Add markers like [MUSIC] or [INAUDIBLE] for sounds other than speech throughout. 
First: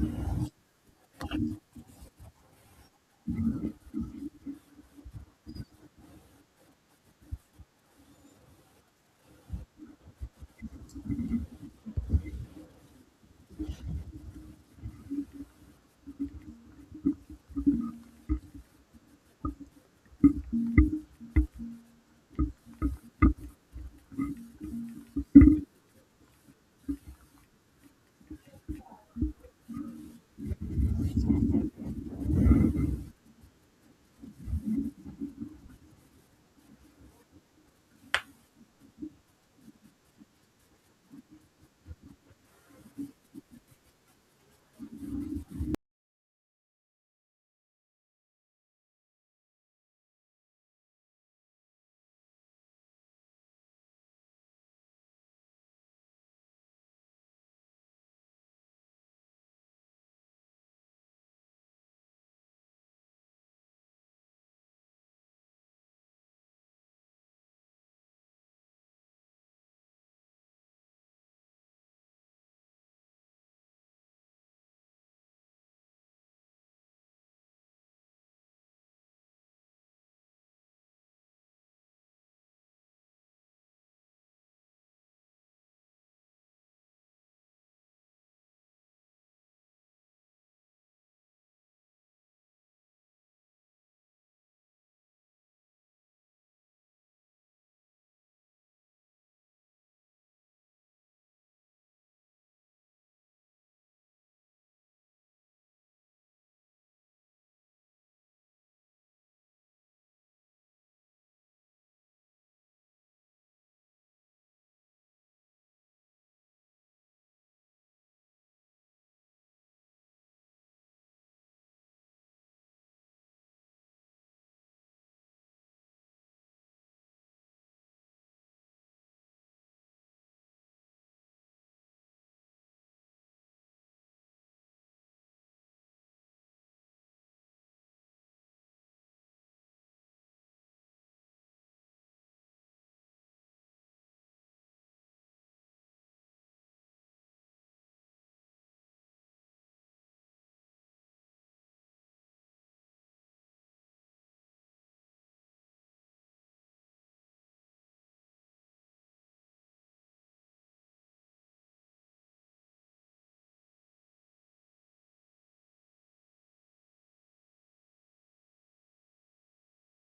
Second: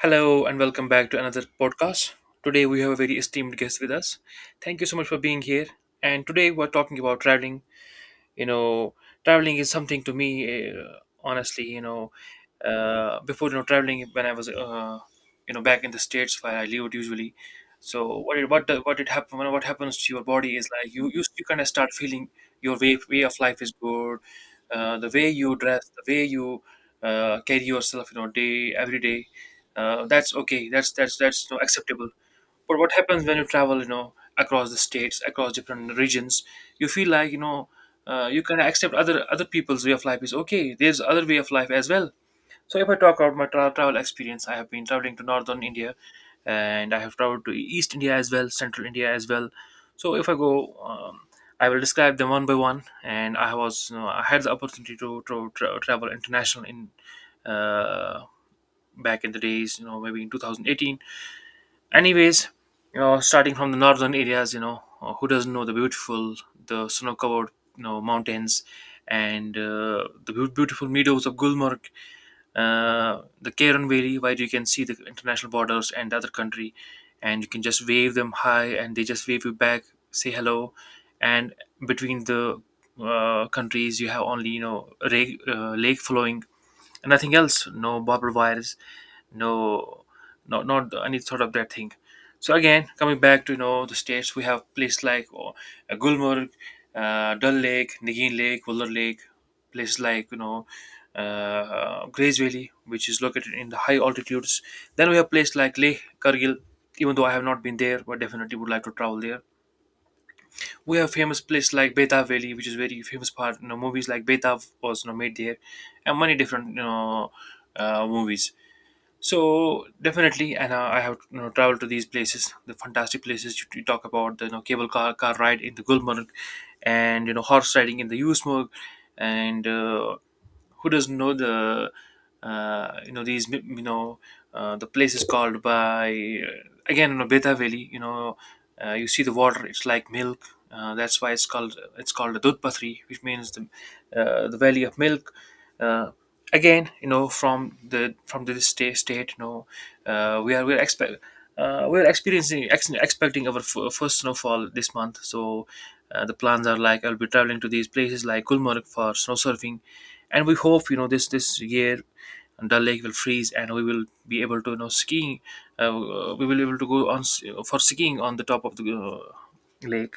Hello and welcome back to another podcast. Today we have a very esteemed guest with us. Thank you so much for being here. And today we're talking about traveling. You know, traveling is something to me, honestly, you know, before traveling when I was you know back in the states where I lived usually. So what it, what the- what it happen what happens to your body is like you kind of start feeling your way of life is good, the way you dress, the way you carry yourself, you know, day every day. That's okay. That's you know, acceptable. But what happens when you travel, you know, across the states, across different regions, you feel like you know. You kind of accept other people's way of life is okay. There's other way of life as well, so if I talk about my travel experience, I have been traveling to northern India, and I have traveled to East India as well, Central India as well. So if I go, I will describe them one by one. And I was, you know, I had the opportunity to, travel international in uh, back in the days, you know, maybe in 2018. Anyways, you know, starting from the northern areas, you know, who doesn't know the beautiful, the snow-covered, you know, mountains, and beautiful meadows of Gulmarg, the Karen Valley, where you can see the international borders and other country, and you can just wave them hi, and they just wave you back, say hello, and between the countries you have only you know lake flowing and nothing else, no barbed wires, no, not any sort of that thing. So again coming back to you know the states, we have places like oh, Gulmarg, Dull Lake, Nagin Lake, Wuller Lake, places like you know Grays Valley, which is located in the high altitudes. Then we have places like Leh, Kargil. Even though I have not been there, but definitely would like to travel there. We have famous places like Beta Valley, which is very famous part. You know, movies like Beta was you know made there, and many different you know movies. So definitely, and I have you know, traveled to these places, the fantastic places you, you talk about, the you know, cable car ride in the Gulmarg, and you know horse riding in the Usmurg, and who doesn't know the uh, you know these mi- you know the places called by again you know Beta Valley. You know you see the water; it's like milk. That's why it's called the Dudpatri, which means the valley of milk. Uh, Again you know from the state you know, uh, we are we're expect we're expecting our first snowfall this month. So the plans are like I'll be traveling to these places like Gulmarg for snow surfing, and we hope you know this year Dal Lake will freeze, and we will be able to you know skiing. Uh, we will be able to go on for skiing on the top of the lake.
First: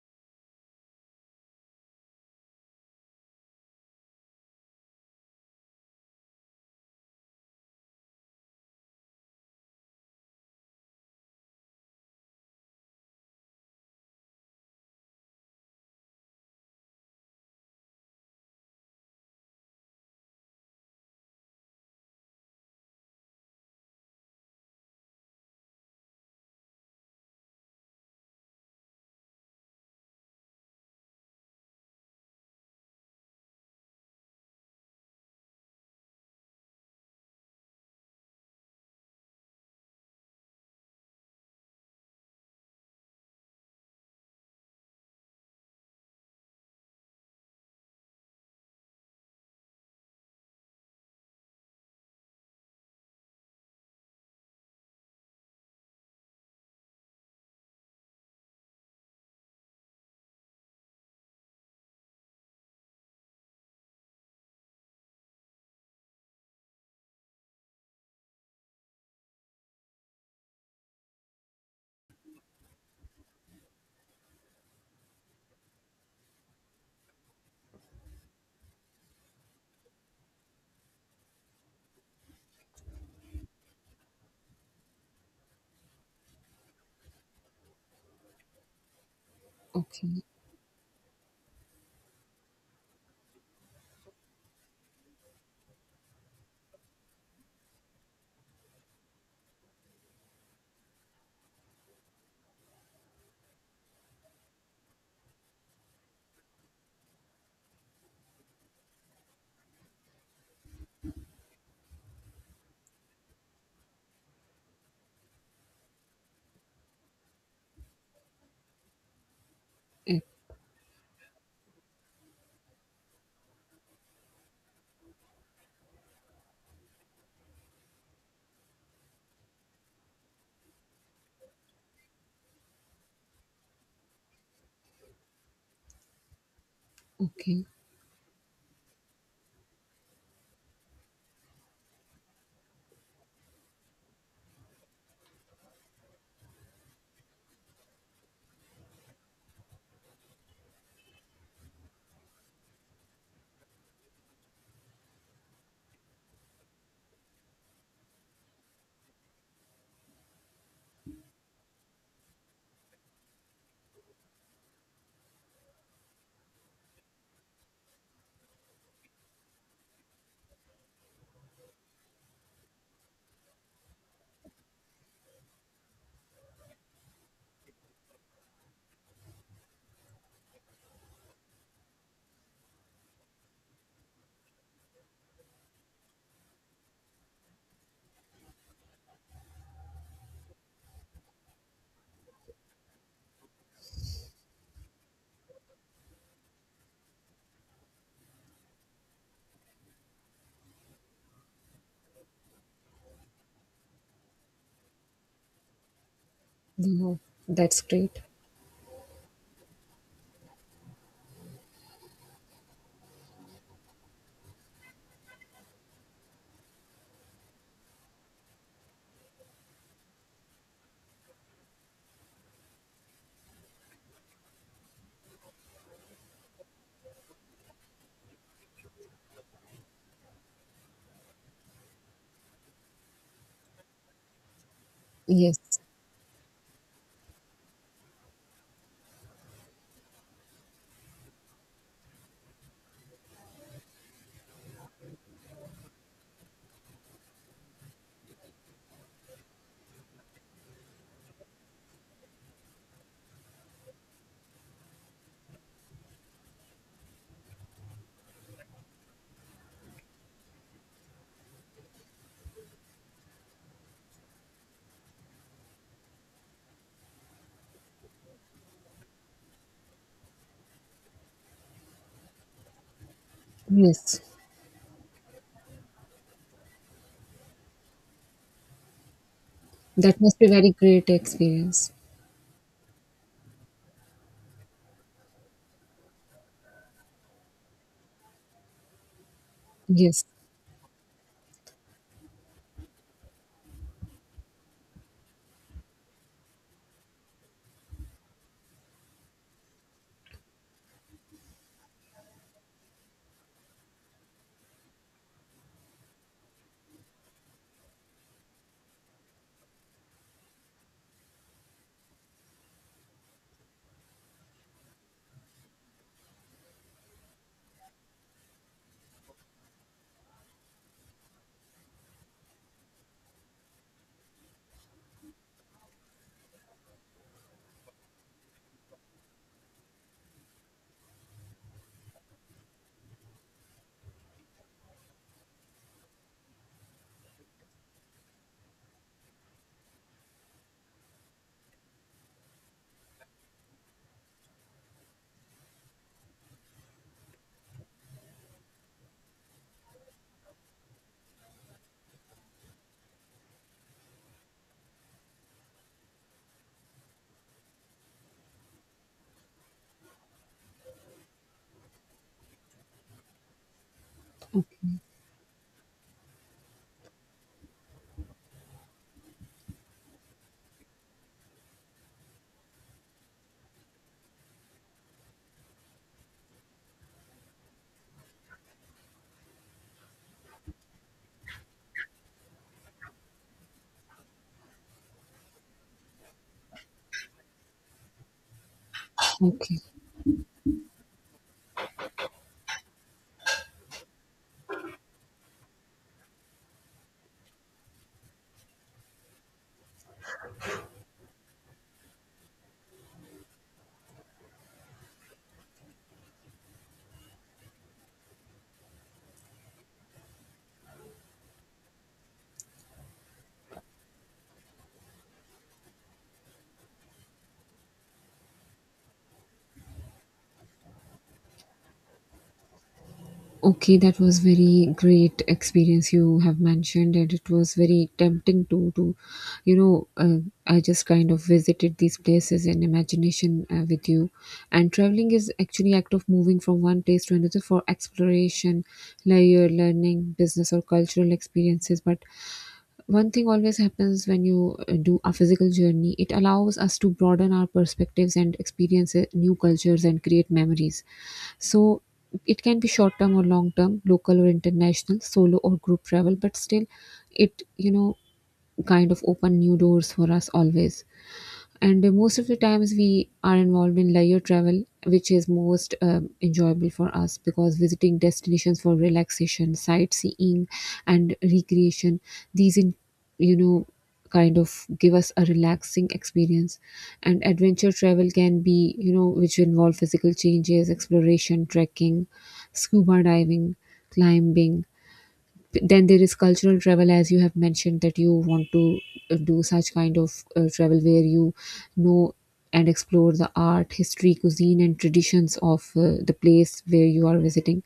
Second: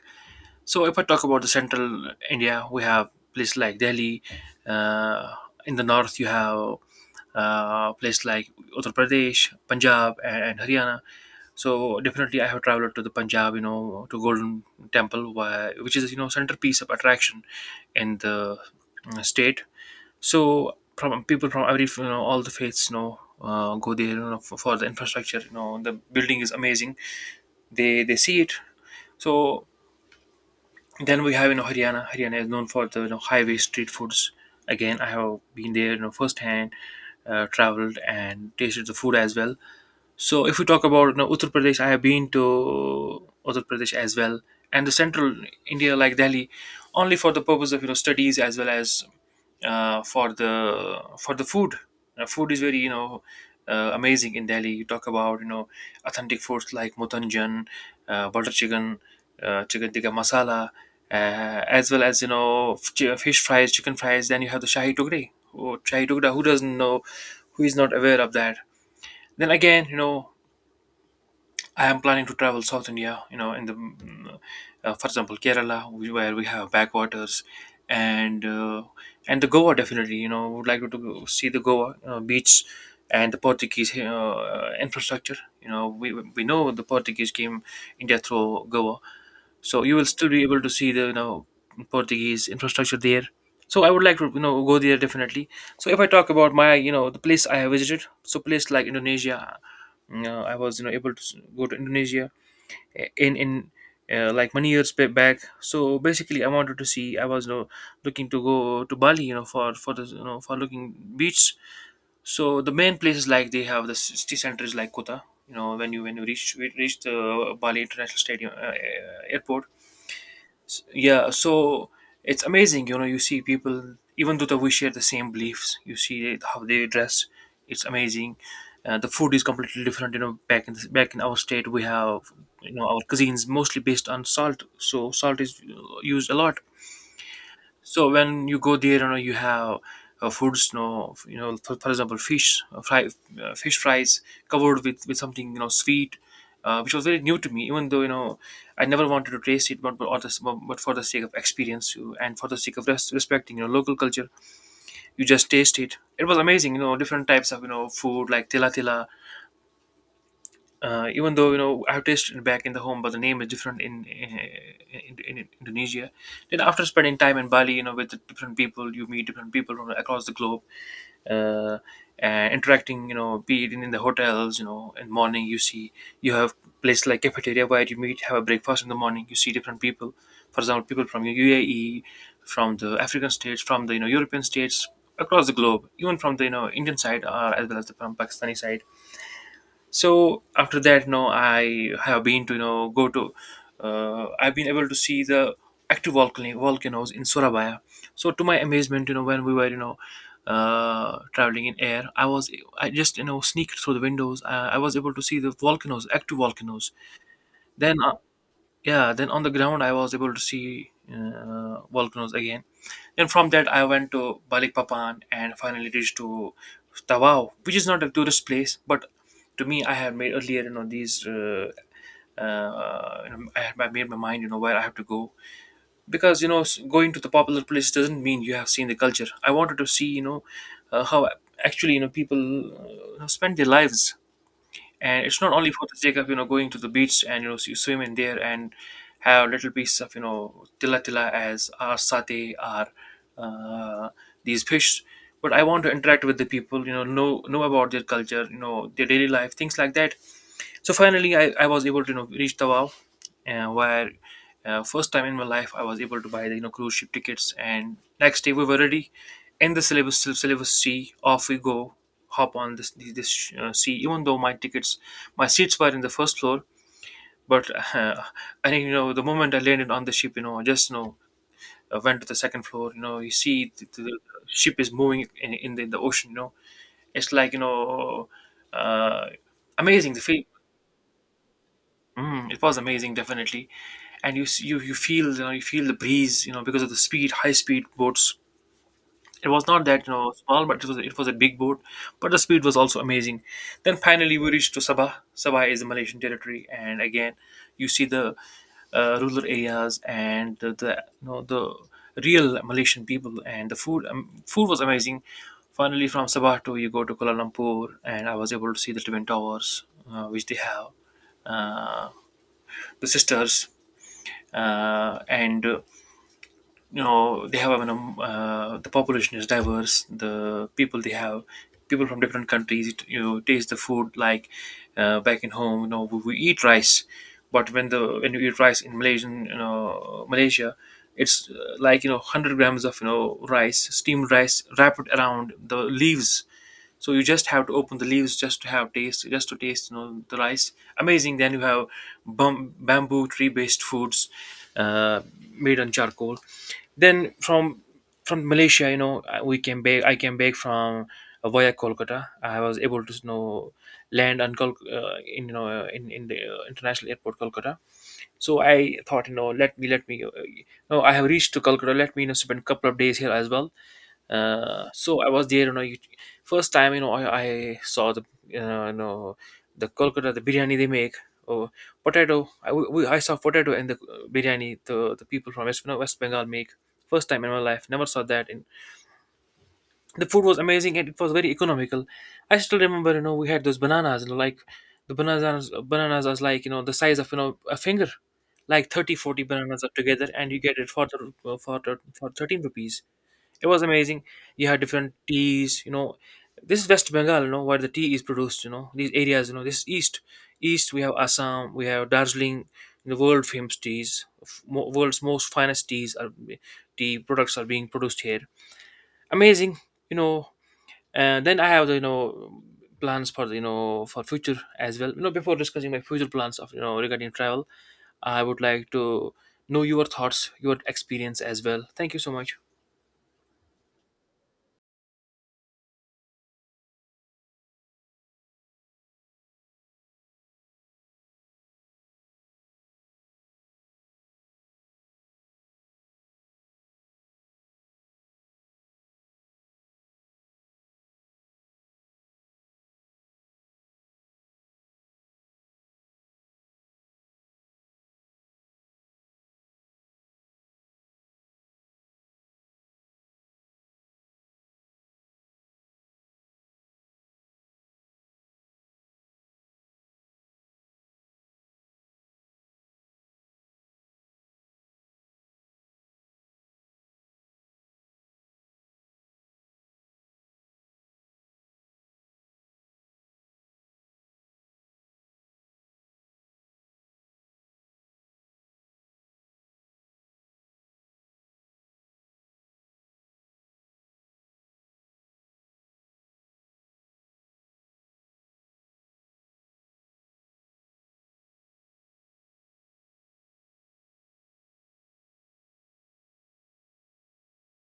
So if I talk about the central India, we have places like Delhi. Uh, in the north, you have places like Uttar Pradesh, Punjab, and Haryana. So definitely, I have traveled to the Punjab, you know, to Golden Temple, where, which is you know centerpiece of attraction in the state. So from people from every you know all the faiths, you know, go there you know, for the infrastructure. You know, the building is amazing. They see it. So then we have you know Haryana. Haryana is known for the you know, highway street foods. Again, I have been there you know firsthand, traveled and tasted the food as well. So if we talk about you know, Uttar Pradesh, I have been to Uttar Pradesh as well, and the central India like Delhi, only for the purpose of you know studies as well as for the food. Food is very you know amazing in Delhi. You talk about you know authentic foods like mutanjan, butter chicken, chicken tikka masala, as well as you know fish fries, chicken fries. Then you have the shahi tukri. Oh, shahi tukra. Who doesn't know? Who is not aware of that? Then again, you know I am planning to travel South India, you know, in the, for example, Kerala, where we have backwaters, and uh, and the Goa definitely, you know, would like to see the Goa beach and the Portuguese infrastructure. You know, we know the Portuguese came India through Goa, so you will Okay, still be able to see the you know Portuguese infrastructure there, so I would like to you know go there definitely. So if I talk about my you know the place I have visited, so place like Indonesia, you know, I was you know able to go to Indonesia in like many years back. So basically I wanted to see, I was you know looking to go to Bali you know for the you know for looking beach. So the main places, like they have the city centers like Kota. You know when you reach the Bali International Stadium, airport. eh, Yeah, so it's amazing, you know, you see people, even though that we share the same beliefs, you see it, how they dress, it's amazing. The food is completely different. You know, back in our state we have you know our cuisines mostly based on salt, so salt is used a lot. okay. So when you go there, you know you have foods, you know, for example, fish fry, fish fries covered with something you know sweet, which was very new to me. Even though you know I never wanted to taste it, but but for the sake of experience you, and for the sake of respecting you know local culture, you just taste it. It was amazing, you know, different types of you know food like tila tila. Even though you know I've tasted it back in the home, but the name is different in in Indonesia. Then after spending time in Bali, you know, with the different people, you meet different people from across the globe, uh, and interacting. You know, be it in the hotels, you know, in morning you see you have places like cafeteria where you meet, have a breakfast in the morning. You see different people. For example, people from the UAE, from the African states, from the you know European states across the globe, even from the you know Indian side, as well as the from Pakistani side. So after that, no, I have been to you know go to I've been able to see the active volcanoes in Surabaya. So to my amazement, you know, when we were you know traveling in air, I was, I just you know sneaked through the windows, I was able to see the volcanoes, active volcanoes. No, that's Then great. yeah, then on the ground I was able to see volcanoes again. Then from that I went to Balikpapan and finally reached to Tawau, which is not a tourist place, but to me I had made earlier you know these you know, I made my mind, you know, where I have to go. Because you know going to the popular place doesn't mean you have seen the culture. I wanted to see, you know, how actually you know people spend their lives, and it's not only Yes, for the sake of you know going to the beach and you know you swim in there and have little pieces of you know tila tila as our satay, our uh, these fish, but I want to interact with the people, you know, know about their culture, you know, their daily life, things like that. So finally, I was able to you know reach the wow, where first time in my life I was able to buy the you know cruise ship tickets. And next day we were already in the syllabus sea. Off we go, hop on this, sea. Even though my tickets, my seats were in the first floor, but [LAUGHS] uh, I think the moment I landed on the ship, I just went to the second floor. You know you see the yes. ship is moving in the ocean. You know it's like you know. Uh, Amazing That the must feel. be very great experience. Mm, it was amazing, definitely. And you feel you feel the breeze, you know, because of the speed, high speed boats. It was not that Yes. Small, but it was a big boat, but the speed was also amazing. Then finally we reached to Sabah. Sabah is the Malaysian territory, and again you see the rural areas and the you know the real Malaysian people and the food. Food was amazing. Finally, from Sabah to you go to Kuala Lumpur, and I was able to see the twin towers, which they have. uh, the sisters, and you know they have the population is diverse. The people they have people from different countries. It, you know, taste the food like back in home. You know, we eat rice, but when you eat rice in Malaysian, you know, Malaysia. It's like 100 grams of rice, steamed rice, wrapped around the leaves, so you just have to open the leaves just to have taste just to taste the rice. Amazing. Then you have bamboo tree based foods, uh, made on charcoal. Then from Malaysia, we can bake I can bake from via Kolkata. I was able to land on Kol- in you know in the international airport Kolkata. So I thought, you know, let me, no, I have reached to Calcutta. Let me, you know, spend a couple of days here as well. Okay, So I was there, first time, I saw uh, you know, the Kolkata, the biryani they make, or potato. I saw potato in the biryani, the people from West, you know, West Bengal make. First time in my life, never saw that in the food was amazing, and it was very economical. I still remember, you know, we had those bananas, you know, like the bananas are like you know the size of you know a finger. Like 30, 40 okay. bananas are together, and you get it for 13 rupees. It was amazing. You had different teas, you know. This is West Bengal, you know, where the tea is produced, you know, these areas, you know. This is east. We have Assam, we have Darjeeling. The world famous teas, world's most finest teas are, tea products are being produced here. Amazing, you know. And then I have the plans for the, you know, for future as well. You know, before discussing my future plans of you know regarding travel, I would like to know your thoughts, your experience as well. Thank you so much. Okay, that was very great experience you have mentioned, and it was very tempting to, you know, uh, I just kind of visited these places in imagination with you, and traveling is actually act of moving from one place to another for exploration, layer learning, business or cultural experiences. But one thing always happens when you do a physical journey; it allows us to broaden our perspectives and experience new cultures and create memories. So it can be short-term or long-term, local or international, solo or group travel, but still it, kind of open new doors for us always, and most of the times we are involved in leisure travel which is most enjoyable for us because visiting destinations for relaxation, sightseeing and recreation, these in you know kind of give us a relaxing experience. And adventure travel can be which involve physical changes, exploration, trekking, scuba diving, climbing. Then there is cultural travel, as you have mentioned, that you want to do such kind of travel where you know and explore the art, history, cuisine and traditions of the place where you are visiting.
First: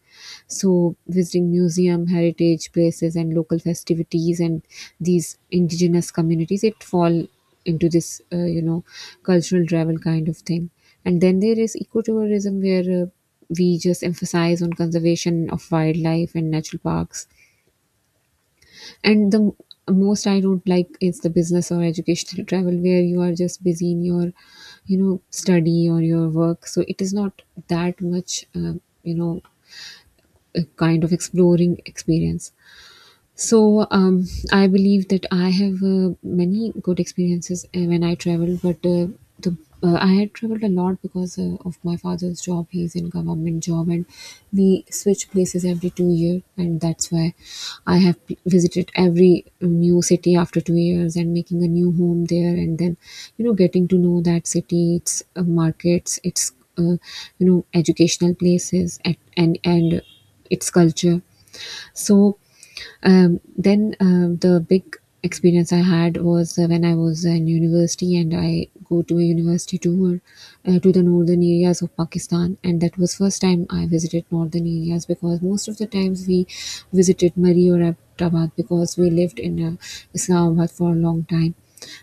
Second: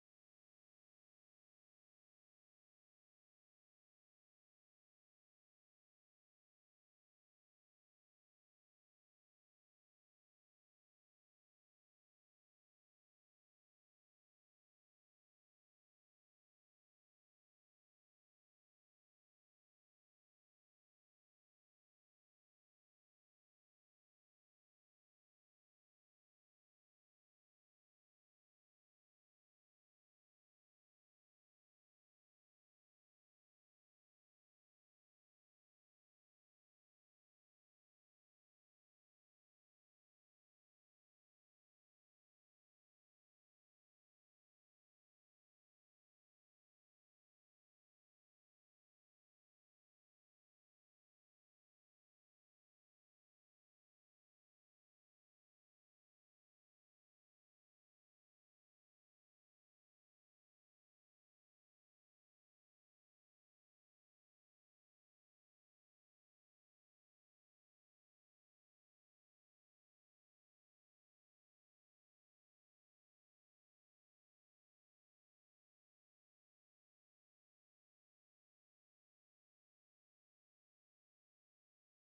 So visiting museum, heritage places and local festivities and these indigenous communities, it fall into this cultural travel kind of thing. And then there is ecotourism where we just emphasize on conservation of wildlife and natural parks. And the most I don't like is the business or educational travel where you are just busy in your study or your work, so it is not that much you know a kind of exploring experience. So I believe that I have many good experiences when I travel, but the I had traveled a lot because of my father's job. He's in government job, and we switch places every 2 years, and that's why I have visited every new city after 2 years and making a new home there, and then getting to know that city, its markets, its uh, educational places, and and its culture. So. Then the big experience I had was when I was in university and I go to a university tour to the northern areas of Pakistan, and that was first time I visited northern areas because most of the times we visited Murri or Abbottabad because we lived in Islamabad for a long time.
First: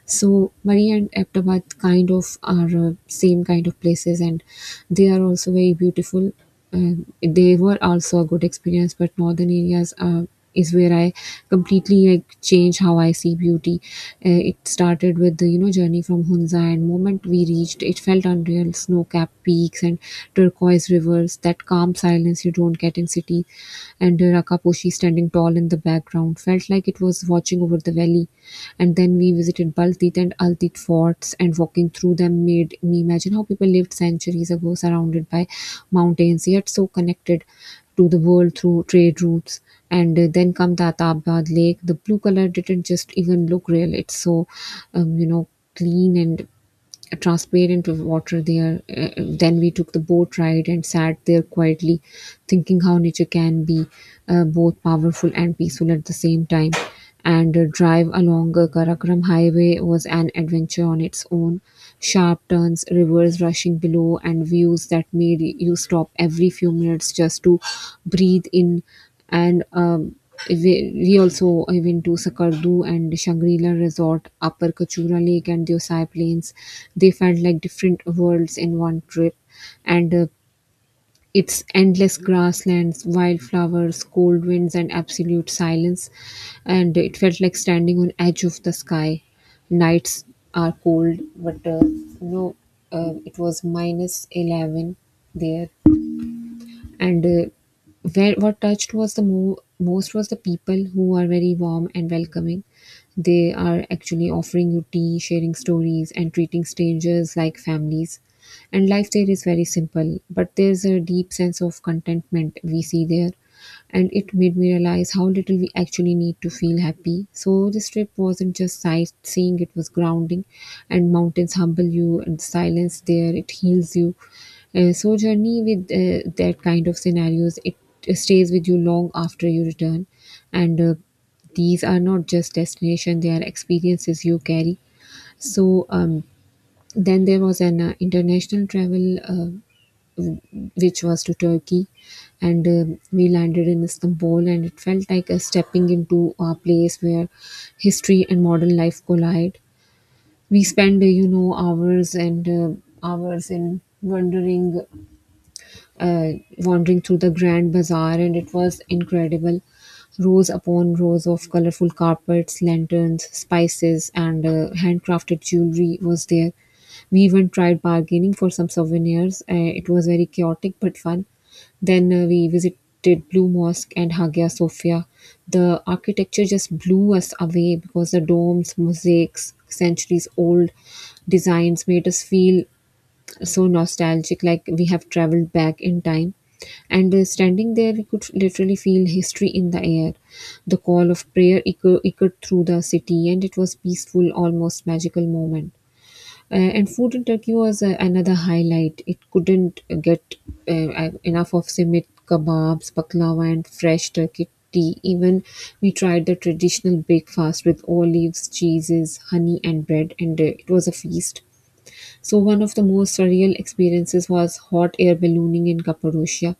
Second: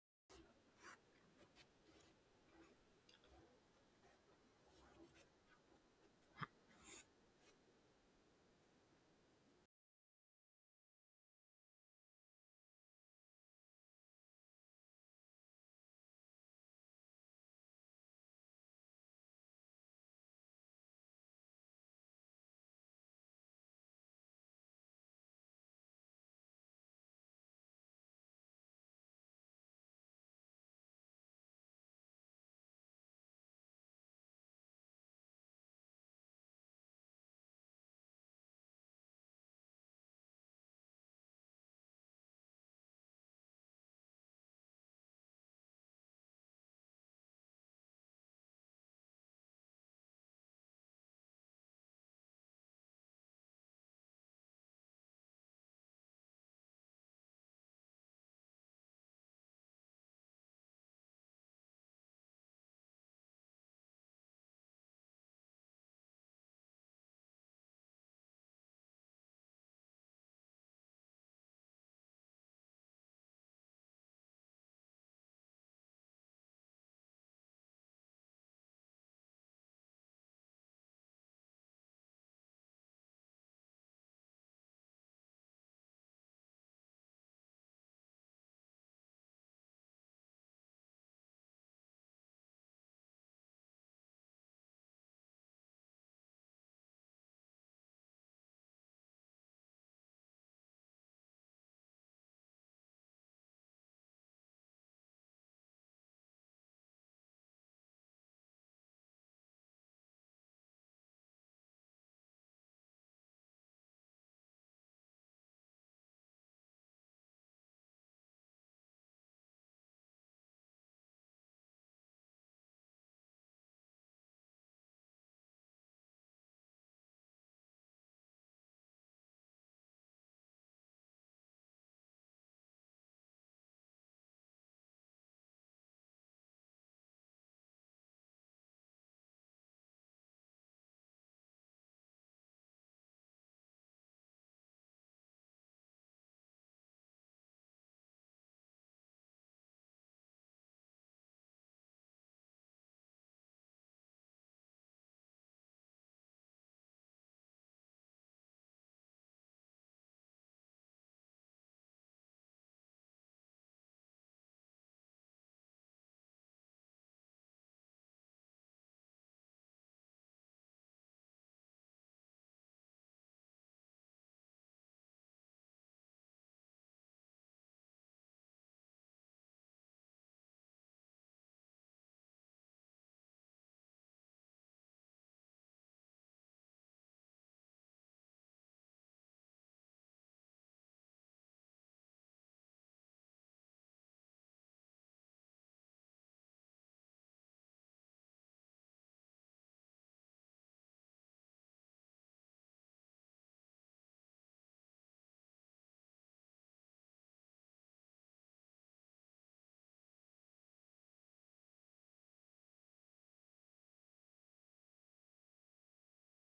So Maria and Abtabad kind of are same kind of places, and they are also very beautiful. They were also a good experience, but northern areas is where I completely like change how I see beauty. It started with the journey from Hunza, and moment we reached, it felt unreal. Snow-capped peaks and turquoise rivers, that calm silence you don't get in cities, and Rakaposhi standing tall in the background felt like it was watching over the valley. And then we visited Baltit and Altit forts, and walking through them made me imagine how people lived centuries ago, surrounded by mountains, yet so connected to the world through trade routes. And then come the Atabad lake, the blue color didn't just even look real, it's so um, you know clean and transparent water there. Then we took the boat ride and sat there quietly, thinking how nature can be both powerful and peaceful at the same time. And drive along Karakoram Highway was an adventure on its own. Sharp turns, rivers rushing below, and views that made you stop every few minutes just to breathe in. And we also I went to Sakardu and Shangri-La Resort, Upper Kachura Lake and the Osai Plains. They felt like different worlds in one trip. And it's endless grasslands, wildflowers, cold winds and absolute silence. And it felt like standing on edge of the sky. Nights are cold, but it was minus 11 there. And where what touched was the most was the people, who are very warm and welcoming. They are actually offering you tea, sharing stories and treating strangers like families, and life there is very simple, but there's a deep sense of contentment we see there. And it made me realize how little we actually need to feel happy. So this trip wasn't just sightseeing, it was grounding, and mountains humble you and silence there, it heals you. So journey with that kind of scenarios, it stays with you long after you return. And these are not just destination, they are experiences you carry. So then there was an international travel which was to Turkey, and we landed in Istanbul, and it felt like a stepping into a place where history and modern life collide. We spent, hours and hours in uh, wandering through the grand bazaar, and it was incredible. Rows upon rows of colorful carpets, lanterns, spices, and handcrafted jewelry was there. We even tried bargaining for some souvenirs. It was very chaotic but fun. Then we visited Blue Mosque and Hagia Sophia. The architecture just blew us away because the domes, mosaics, centuries old designs made us feel so nostalgic, like we have traveled back in time. And standing there, we could literally feel history in the air. The call of prayer echoed through the city, and it was peaceful, almost magical moment. And food in Turkey was another highlight. It couldn't get enough of simit kebabs, baklava, and fresh Turkey tea. Even we tried the traditional breakfast with olives, cheeses, honey, and bread, and it was a feast. So, one of the most surreal experiences was hot air ballooning in Cappadocia,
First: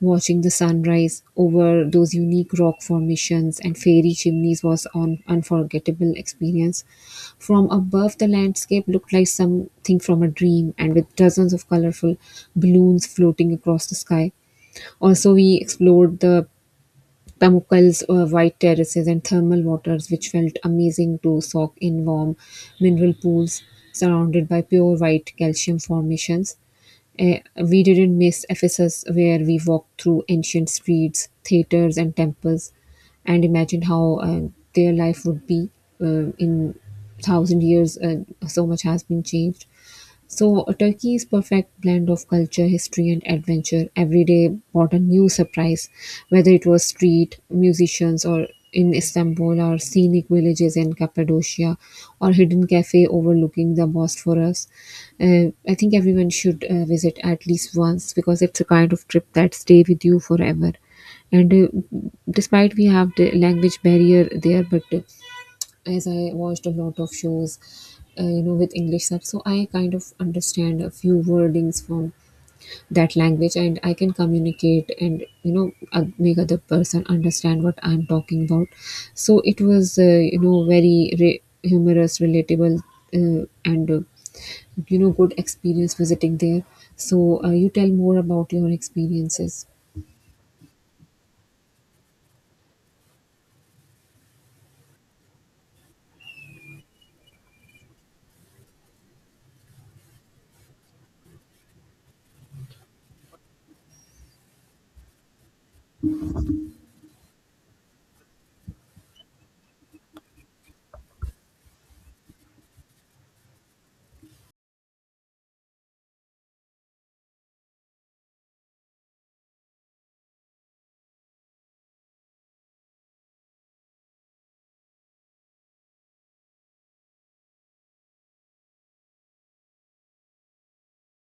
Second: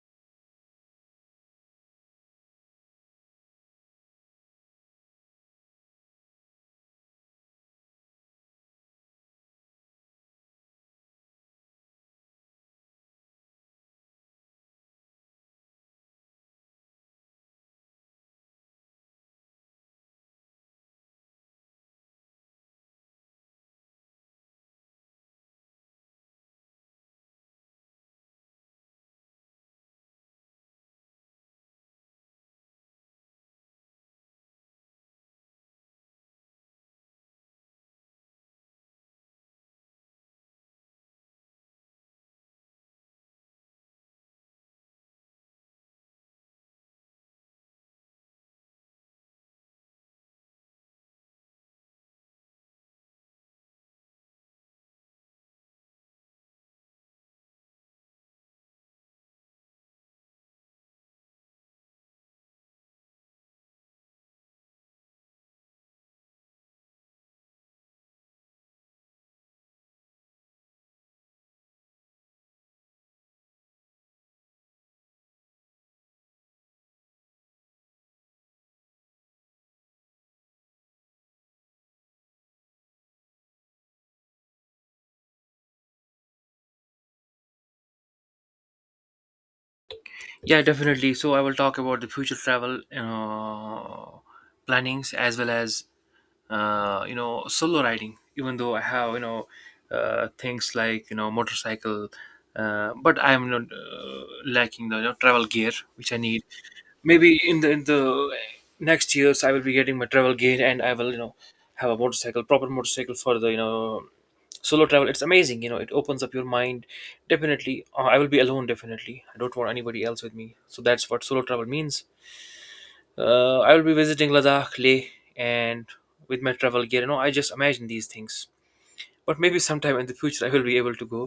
watching the sunrise over those unique rock formations and fairy chimneys was an unforgettable experience. From above, the landscape looked like something from a dream, and with dozens of colorful balloons floating across the sky. Also, we explored the Pamukkale's white terraces and thermal waters, which felt amazing to soak in warm mineral pools surrounded by pure white calcium formations. Eh, we didn't miss Ephesus, where we walked through ancient streets, theaters, and temples, and imagined how their life would be in thousand years. So much has been changed. So Turkey is perfect blend of culture, history, and adventure. Every day brought a new surprise, whether it was street musicians or in Istanbul, or scenic villages in Cappadocia, or hidden cafe overlooking the Bosphorus. I think everyone should visit at least once because it's a kind of trip that stay with you forever. And despite we have the language barrier there, but as I watched a lot of shows, with English subs, so I kind of understand a few wordings from that language, and I can communicate and make other person understand what I'm talking about. So it was very humorous, relatable, and you know good experience visiting there. So you tell more about your experiences. Yeah, definitely. So I will talk about the future travel, you know, plannings as well as you know, solo riding. Even though I have things like motorcycle, but I am not lacking the you know travel gear which I need. Maybe in the next years I will be getting my travel gear, and I will, you know, have a motorcycle, proper motorcycle for the, you know, solo travel. It's amazing, you know, it opens up your mind. Definitely I will be alone, definitely. I don't want anybody else with me. So that's what solo travel means. I will be visiting Ladakh, Leh, and with my travel gear, you know, I just imagine these things, but maybe sometime in the future I will be able to go.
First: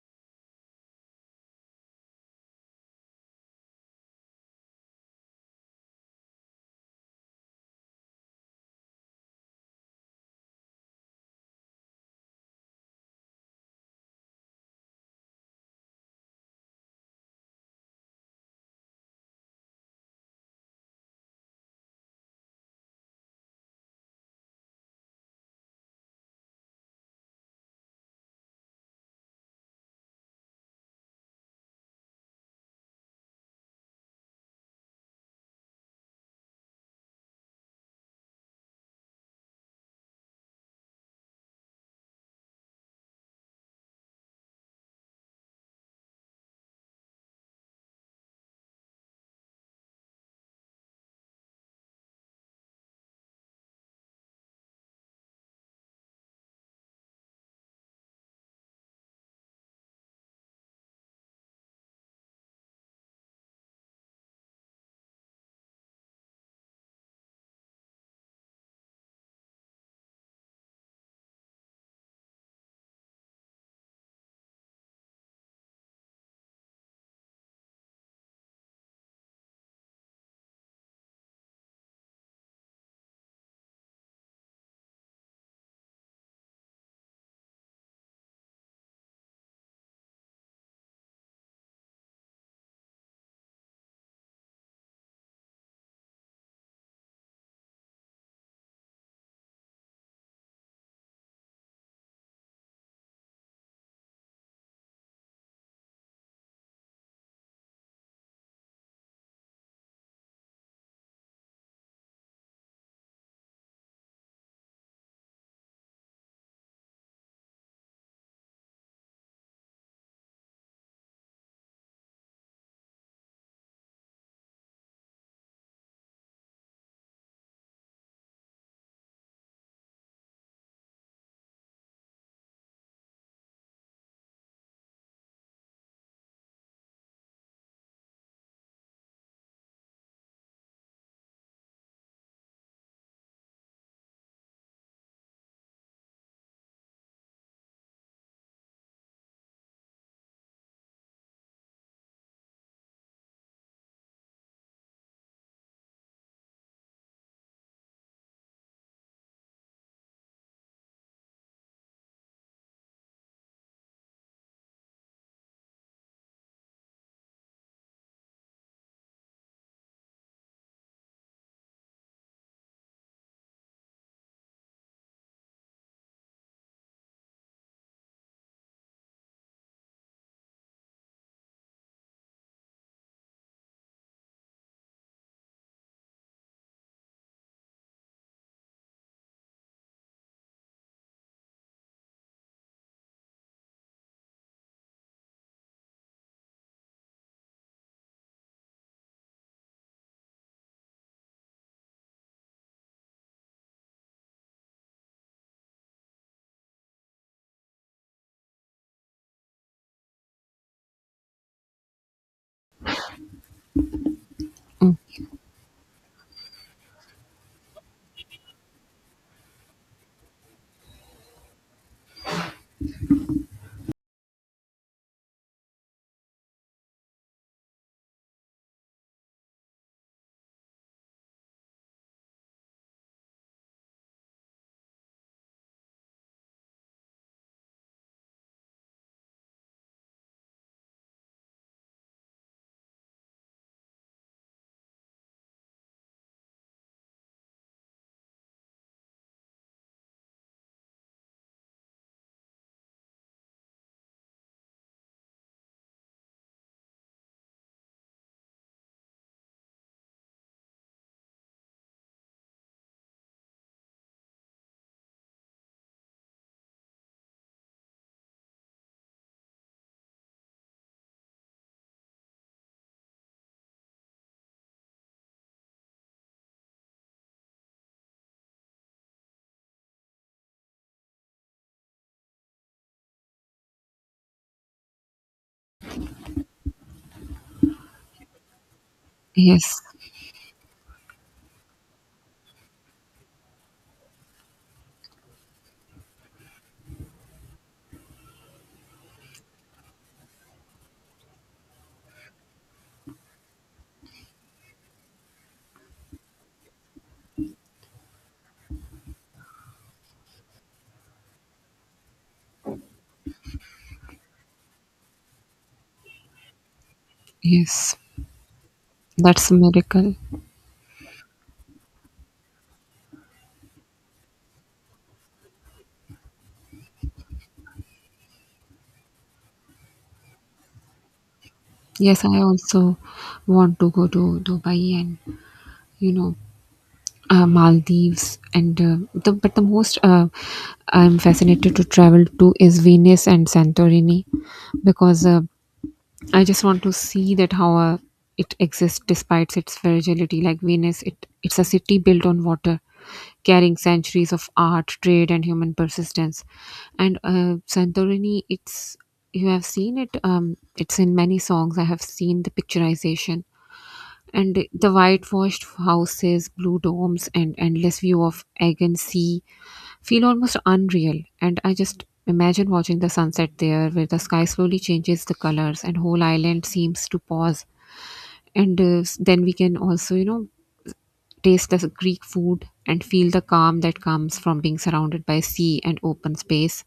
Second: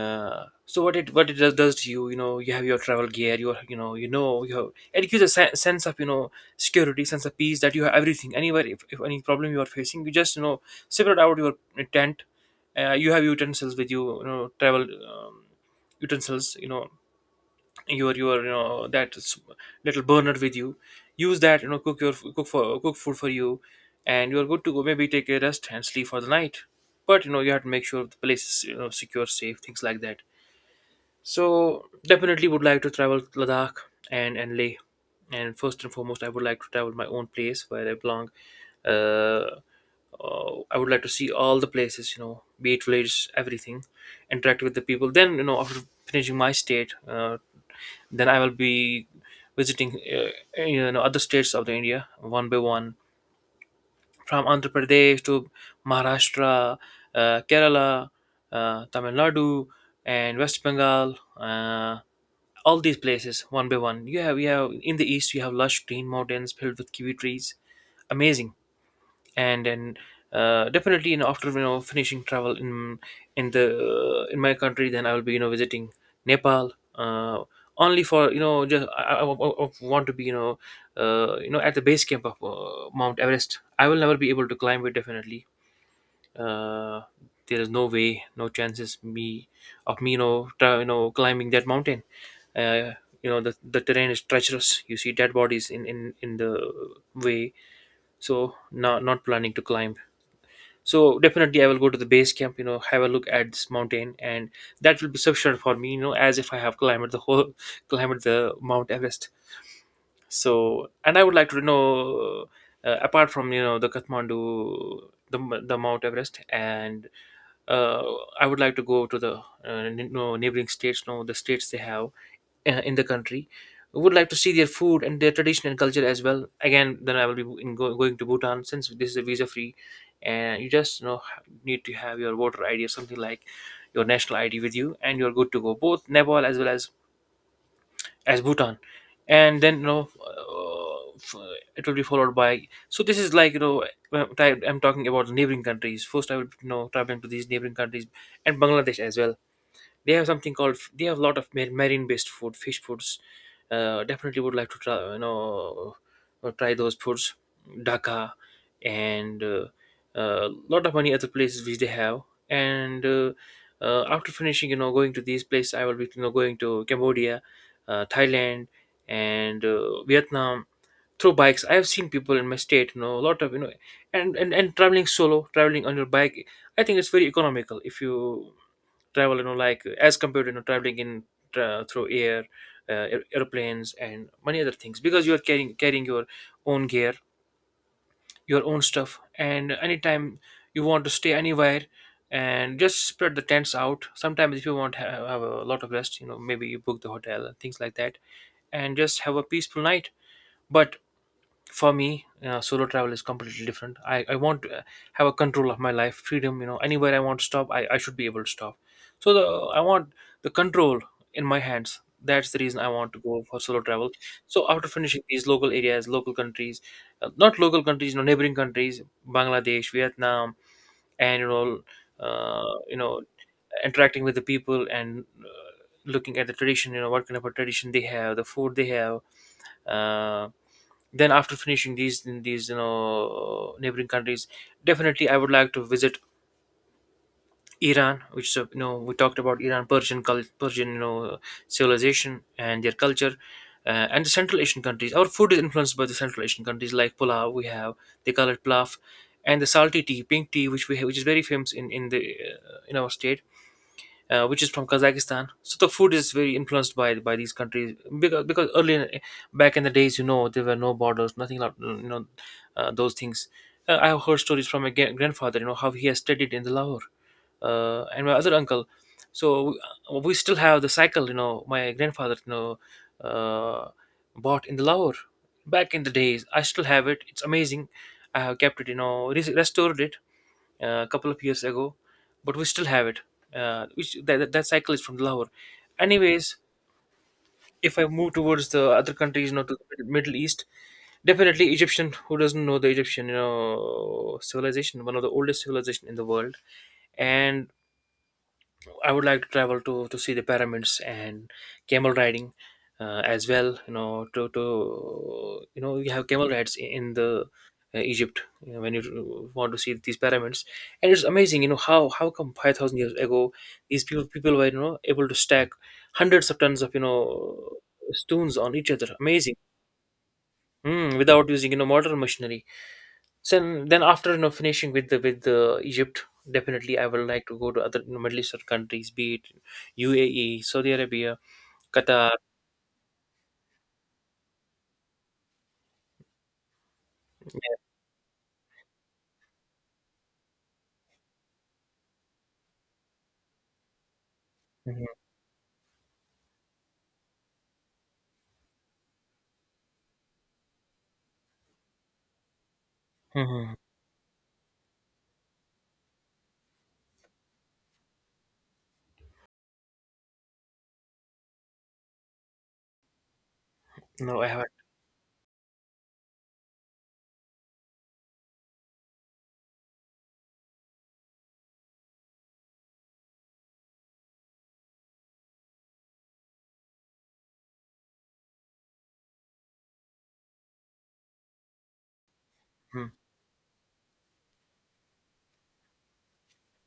So what it does to you, you know, you have your travel gear, your you know, you know, you have, it gives a sense of security, sense of peace that you have everything. Anywhere, if any problem you are facing, you just, you know, separate out your tent. You have utensils with you, you know, travel utensils, you know, your you know that little burner with you. Use that, you know, cook food for you, and you are good to go. Maybe take a rest and sleep for the night. But you know, you have to make sure the place is, you know, secure, safe, things like that. So definitely would like to travel Ladakh and Leh. And first and foremost, I would like to travel my own place where I belong. Uh, I would like to see all the places, you know, be it villages, everything, interact with the people. Then, you know, after finishing my state, then I will be visiting, you know, other states of the India one by one, from Andhra Pradesh to Maharashtra, Kerala, Tamil Nadu, and West Bengal. All these places one by one. You have in the east you have lush green mountains filled with kiwi trees. Amazing. And then definitely, you know, after you know finishing travel in my country, then I will be, you know, visiting Nepal. Only for you know, I want to be, you know, you know, at the base camp of Mount Everest. I will never be able to climb it, definitely. Uh, there is no way, no chances me, you know, you know, climbing that mountain. Uh, you know, the terrain is treacherous. You see dead bodies in the way. So not planning to climb. So definitely, I will go to the base camp. You know, have a look at this mountain, and that will be sufficient for me. You know, as if I have climbed the whole [LAUGHS] climbed the Mount Everest. So, and I would like to know, apart from you know the Kathmandu, the Mount Everest, and uh, I would like to go to the neighboring states, no, the states they have in the country. I would like to see their food and their tradition and culture as well. Again, then I will be going to Bhutan since this is a visa free, and you just, you know, need to have your voter ID or something like your national ID with you, and you're good to go. Both Nepal as well as Bhutan, and then you know it will be followed by. So this is like, you know, I'm talking about neighboring countries. First, I will, you know, traveling to these neighboring countries, and Bangladesh as well. They have something called, they have a lot of marine based food, fish foods. Definitely would like to try, you know, try those foods. Dhaka, and a lot of many other places which they have. And after finishing, you know, going to these places, I will be, you know, going to Cambodia, Thailand, and Vietnam through bikes. I have seen people in my state, you know, a lot of, you know, and traveling solo, traveling on your bike. I think it's very economical if you travel, you know, like as compared, you know, traveling in through air, airplanes and many other things, because you are carrying your own gear, your own stuff, and anytime you want to stay anywhere, and just spread the tents out. Sometimes if you want to have a lot of rest, you know, maybe you book the hotel and things like that, and just have a peaceful night. But for me, solo travel is completely different. I want to have a control of my life, freedom, you know. Anywhere I want to stop, I should be able to stop. so the, I want the control in my hands. That's the reason I want to go for solo travel. So after Oh, finishing these local areas, local countries, not local countries, you know, neighboring countries, Bangladesh, Vietnam, and you know, uh, you know interacting with the people, and looking at the tradition, you know, what kind of a tradition they have, the food they have. uh then after finishing these, you know, neighboring countries, definitely I would like to visit Iran, which is a, you know, we talked about Iran, Persian Persian, you know, civilization and their culture. Uh, and the Central Asian countries, our food is influenced by the Central Asian countries like pulao, we have, they call it pilaf, and the salty tea, pink tea, which we have, which is very famous in the in our state, which is from Kazakhstan. So the food is very influenced by these countries, because earlier back in the days, you know, there were no borders, nothing like you know those things. I have heard stories from my grandfather, you know, how he has studied in the Lahore, and my other uncle. So we still have the cycle, you know, my grandfather, you know, uh, bought in the Lahore back in the days. I still have it. It's amazing. I have kept it, you know, restored it a couple of years ago, but we still have it. Which that cycle is from Lahore. Anyways, if I move towards the other countries, you know, to yes, the Middle East, definitely Egyptian. Who doesn't know the Egyptian, you know, civilization, one of the oldest civilization in the world, and I would like to travel to see the pyramids and camel riding as well. You know, to you know, you have camel rides in the Egypt, you know, when you want to see these pyramids, and it's amazing. You know how come 5,000 years ago these people were, you know, able to stack hundreds of tons of, you know, yes, stones on each other. that's a Amazing, miracle. mm, without using, you know, modern machinery. So then after, you know, finishing with the Egypt, definitely I would like to go to other, you know, Middle Eastern countries, be it UAE, Saudi Arabia, Yes, Qatar. I also want to go to Dubai and you know Maldives, and the but the most I'm fascinated to travel to is Venice and Santorini, Hmm. because I just want to see that how it exists despite its fragility. Like Venice, it's a city built on water, Hmm. carrying centuries of art, trade, and human persistence. And Santorini, it's, you have seen it. It's in many songs. I have seen the picturization No, I and haven't. the whitewashed houses, blue domes, and endless view of Aegean Sea feel almost unreal. And I just imagine watching the sunset there, where the sky slowly changes the colors, and whole island seems to pause. And then we can also, you know, taste the Greek food, and feel the calm that comes from being surrounded by sea and open space.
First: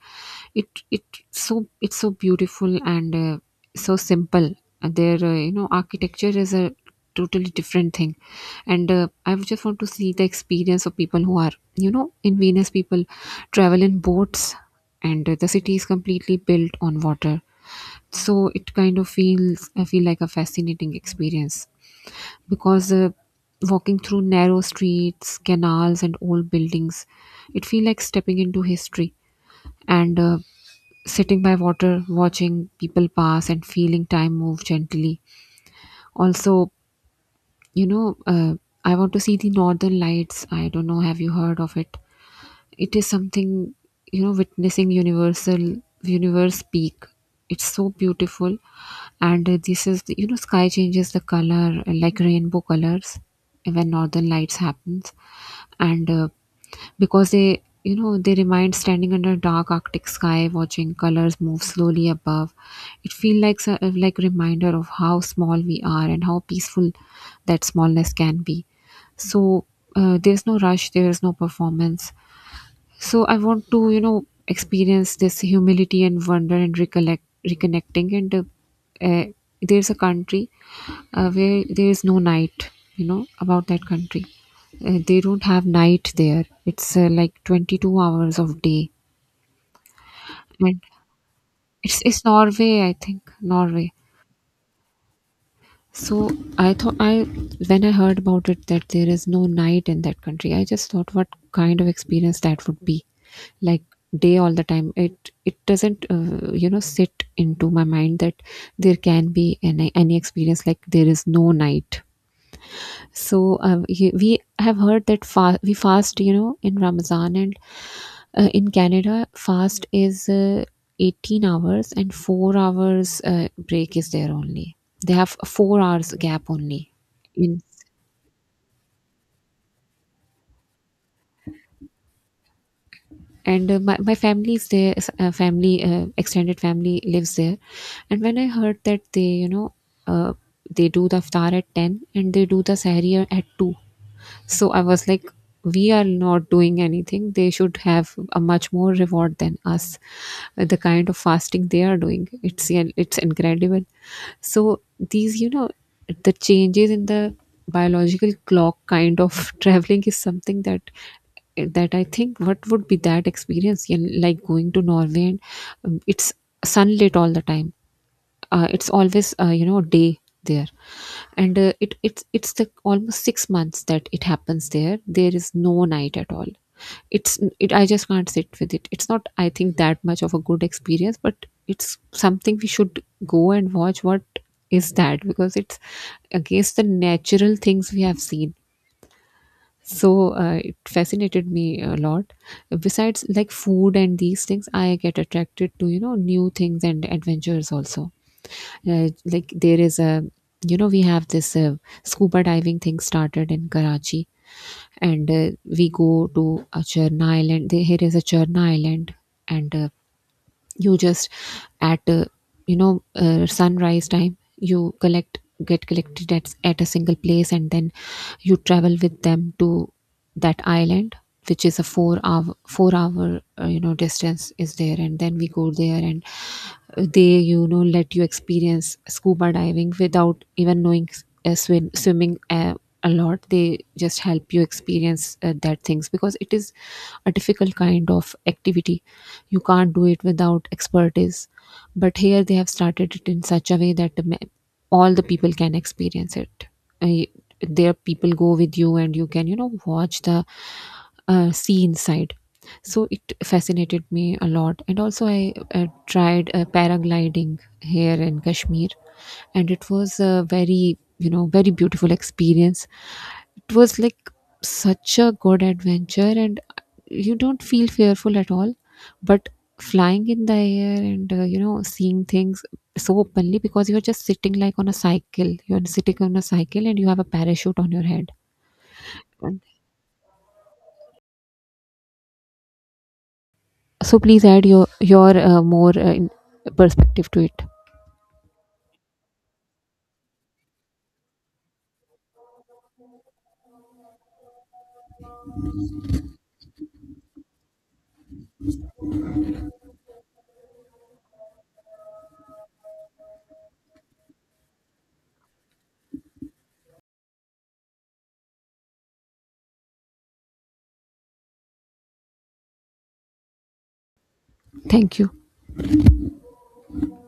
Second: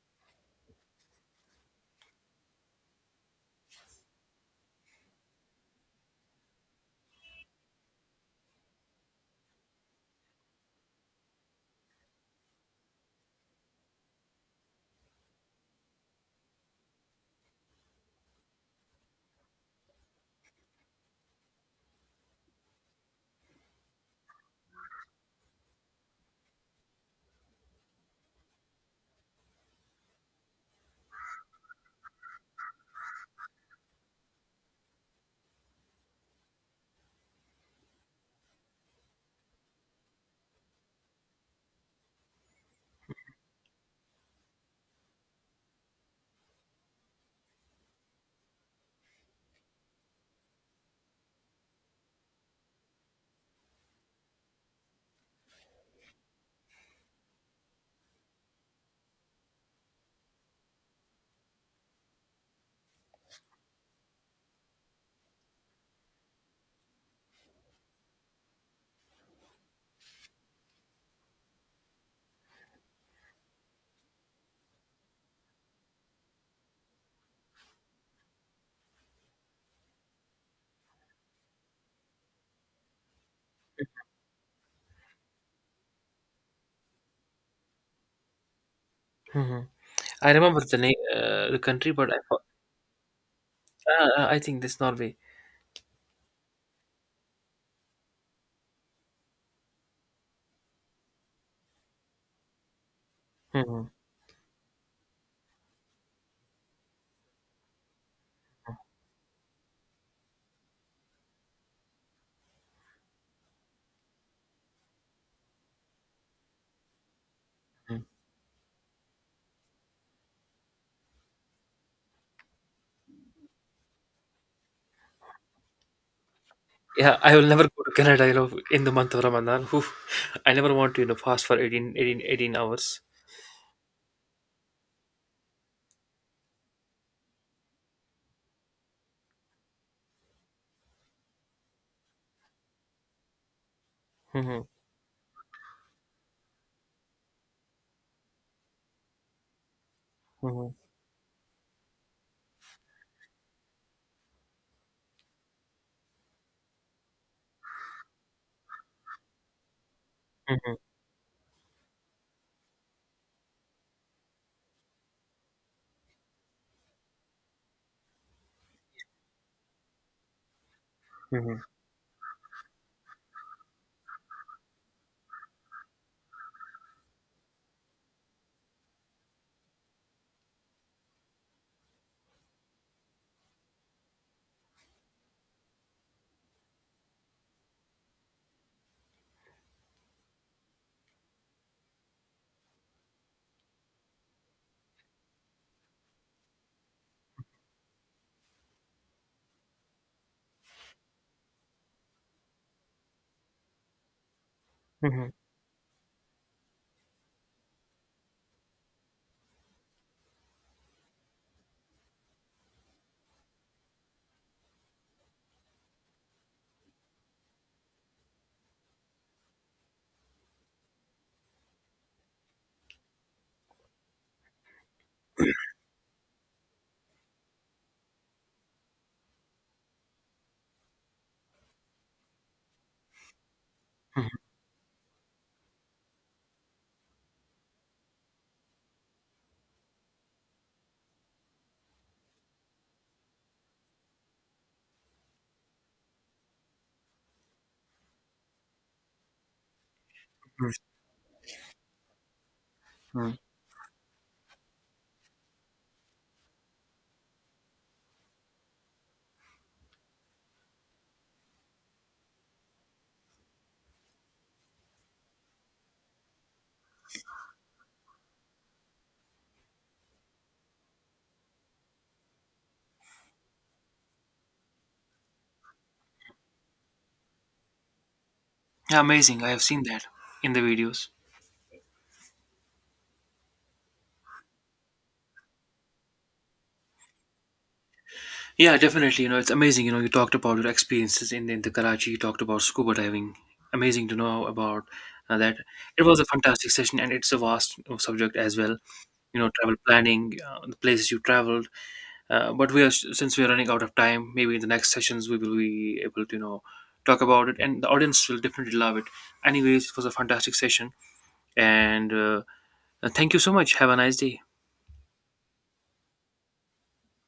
It it it's so beautiful and so simple. And their architecture is a totally different thing, and I would just want to see the experience of people who are in Venus people travel in boats, and the city is completely built on water. So it kind of feels I feel like a fascinating experience because walking through narrow streets, canals and old buildings, it feels like stepping into history. And sitting by water, watching people pass and feeling time move gently. Also, you know uh, I want to see the northern lights. I don't know, have you heard of it? It is something, you know, witnessing universal universe peak. It's so beautiful. And this is the, you know, sky changes the color, like rainbow colors, when northern lights happens. And because they, you know, they remind standing under a dark arctic sky, watching colors move slowly above, it feels like like reminder of how small we are and how peaceful that smallness can be. So there's no rush, there is no performance. So I want to, experience this humility and wonder and recollect reconnecting. And uh, there's a country where there is no night. You know about that country. They don't have night there. It's like 22 hours of day, Mm-hmm. I remember the and name, the country, it's but I it's thought, Norway, I think. Norway. I think this Norway. So I thought I when I heard about it that there is no night in that country, I just thought what kind of experience that would be, Mm-hmm. like day all the time. It doesn't you know, sit into my mind that there can be any experience like there is no night. So we have heard that we fast, you know, in Ramadan. And in Canada, fast is 18 hours, and 4 hours break is there only. They have a 4 hours gap only. Yeah, I will In, never go to Canada, you know, in the month of Ramadan. [LAUGHS] Oof. I never want to, you know, fast for 18 hours. and my, family is there, family, extended family lives there. And when I heard that they, uh, they do the iftar at 10 and they do the sahri at 2. Mm-hmm. So I was like, we are not doing anything. They should have a much more reward than us. Mm-hmm. The kind of fasting they are doing, it's, yeah, it's incredible. So these, the changes in the biological clock kind of [LAUGHS] traveling is something that I think, what would be that experience? You know, like going to Norway. And It's sunlit all the time. It's always, you know, day there. and Mm-hmm. uh, it's the almost 6 months that it happens there, there is no night at all. It's it I just can't sit with it. It's not, I think, that much of a good experience, but it's something we should go and watch what is that, because it's against the natural things we have seen. So it fascinated me a lot. Besides like food and these things, I get attracted to, you know, new things and adventures also. Like there is a, we have this scuba diving thing started in Karachi. and Mm-hmm. uh, we go to a Cherna Island there, here is a Cherna Island. And You just at you know sunrise time, you collect get collected at a single place and then you travel with them to that island, which is a 4 hour you know, distance is there, and then we go there and they, you know, let you experience scuba diving without even knowing swimming a lot. They just Mm-hmm. help you experience that things because it is a difficult kind of activity, you can't do it without expertise. But here they have started it in such a way that all the people can experience it. I- there, people go with you and you can, you know, watch the sea inside. So Mm-hmm. it fascinated me a lot. And also I tried paragliding here in Kashmir, and it was a very, you know, very beautiful experience. It was like such a good adventure. And you don't feel fearful at all. But flying in the air and you know, seeing things so openly, because you're just sitting like on a cycle, you're sitting on a cycle and you have a parachute on your head. Amazing. I And have seen that in the videos. So please add your more in perspective to it. Yeah, definitely. You know, it's amazing. You know, you talked about your experiences in the Karachi. You talked about scuba diving. Amazing to know about that. It was a fantastic session, and it's a vast you subject as well. You know, travel planning, the places you traveled. But we are, since we are running out of time, maybe in the next sessions we will be able to, you know, talk about it, and the audience will definitely love it. Anyways, it was a fantastic session, and thank you so much. Have a nice day. Thank you.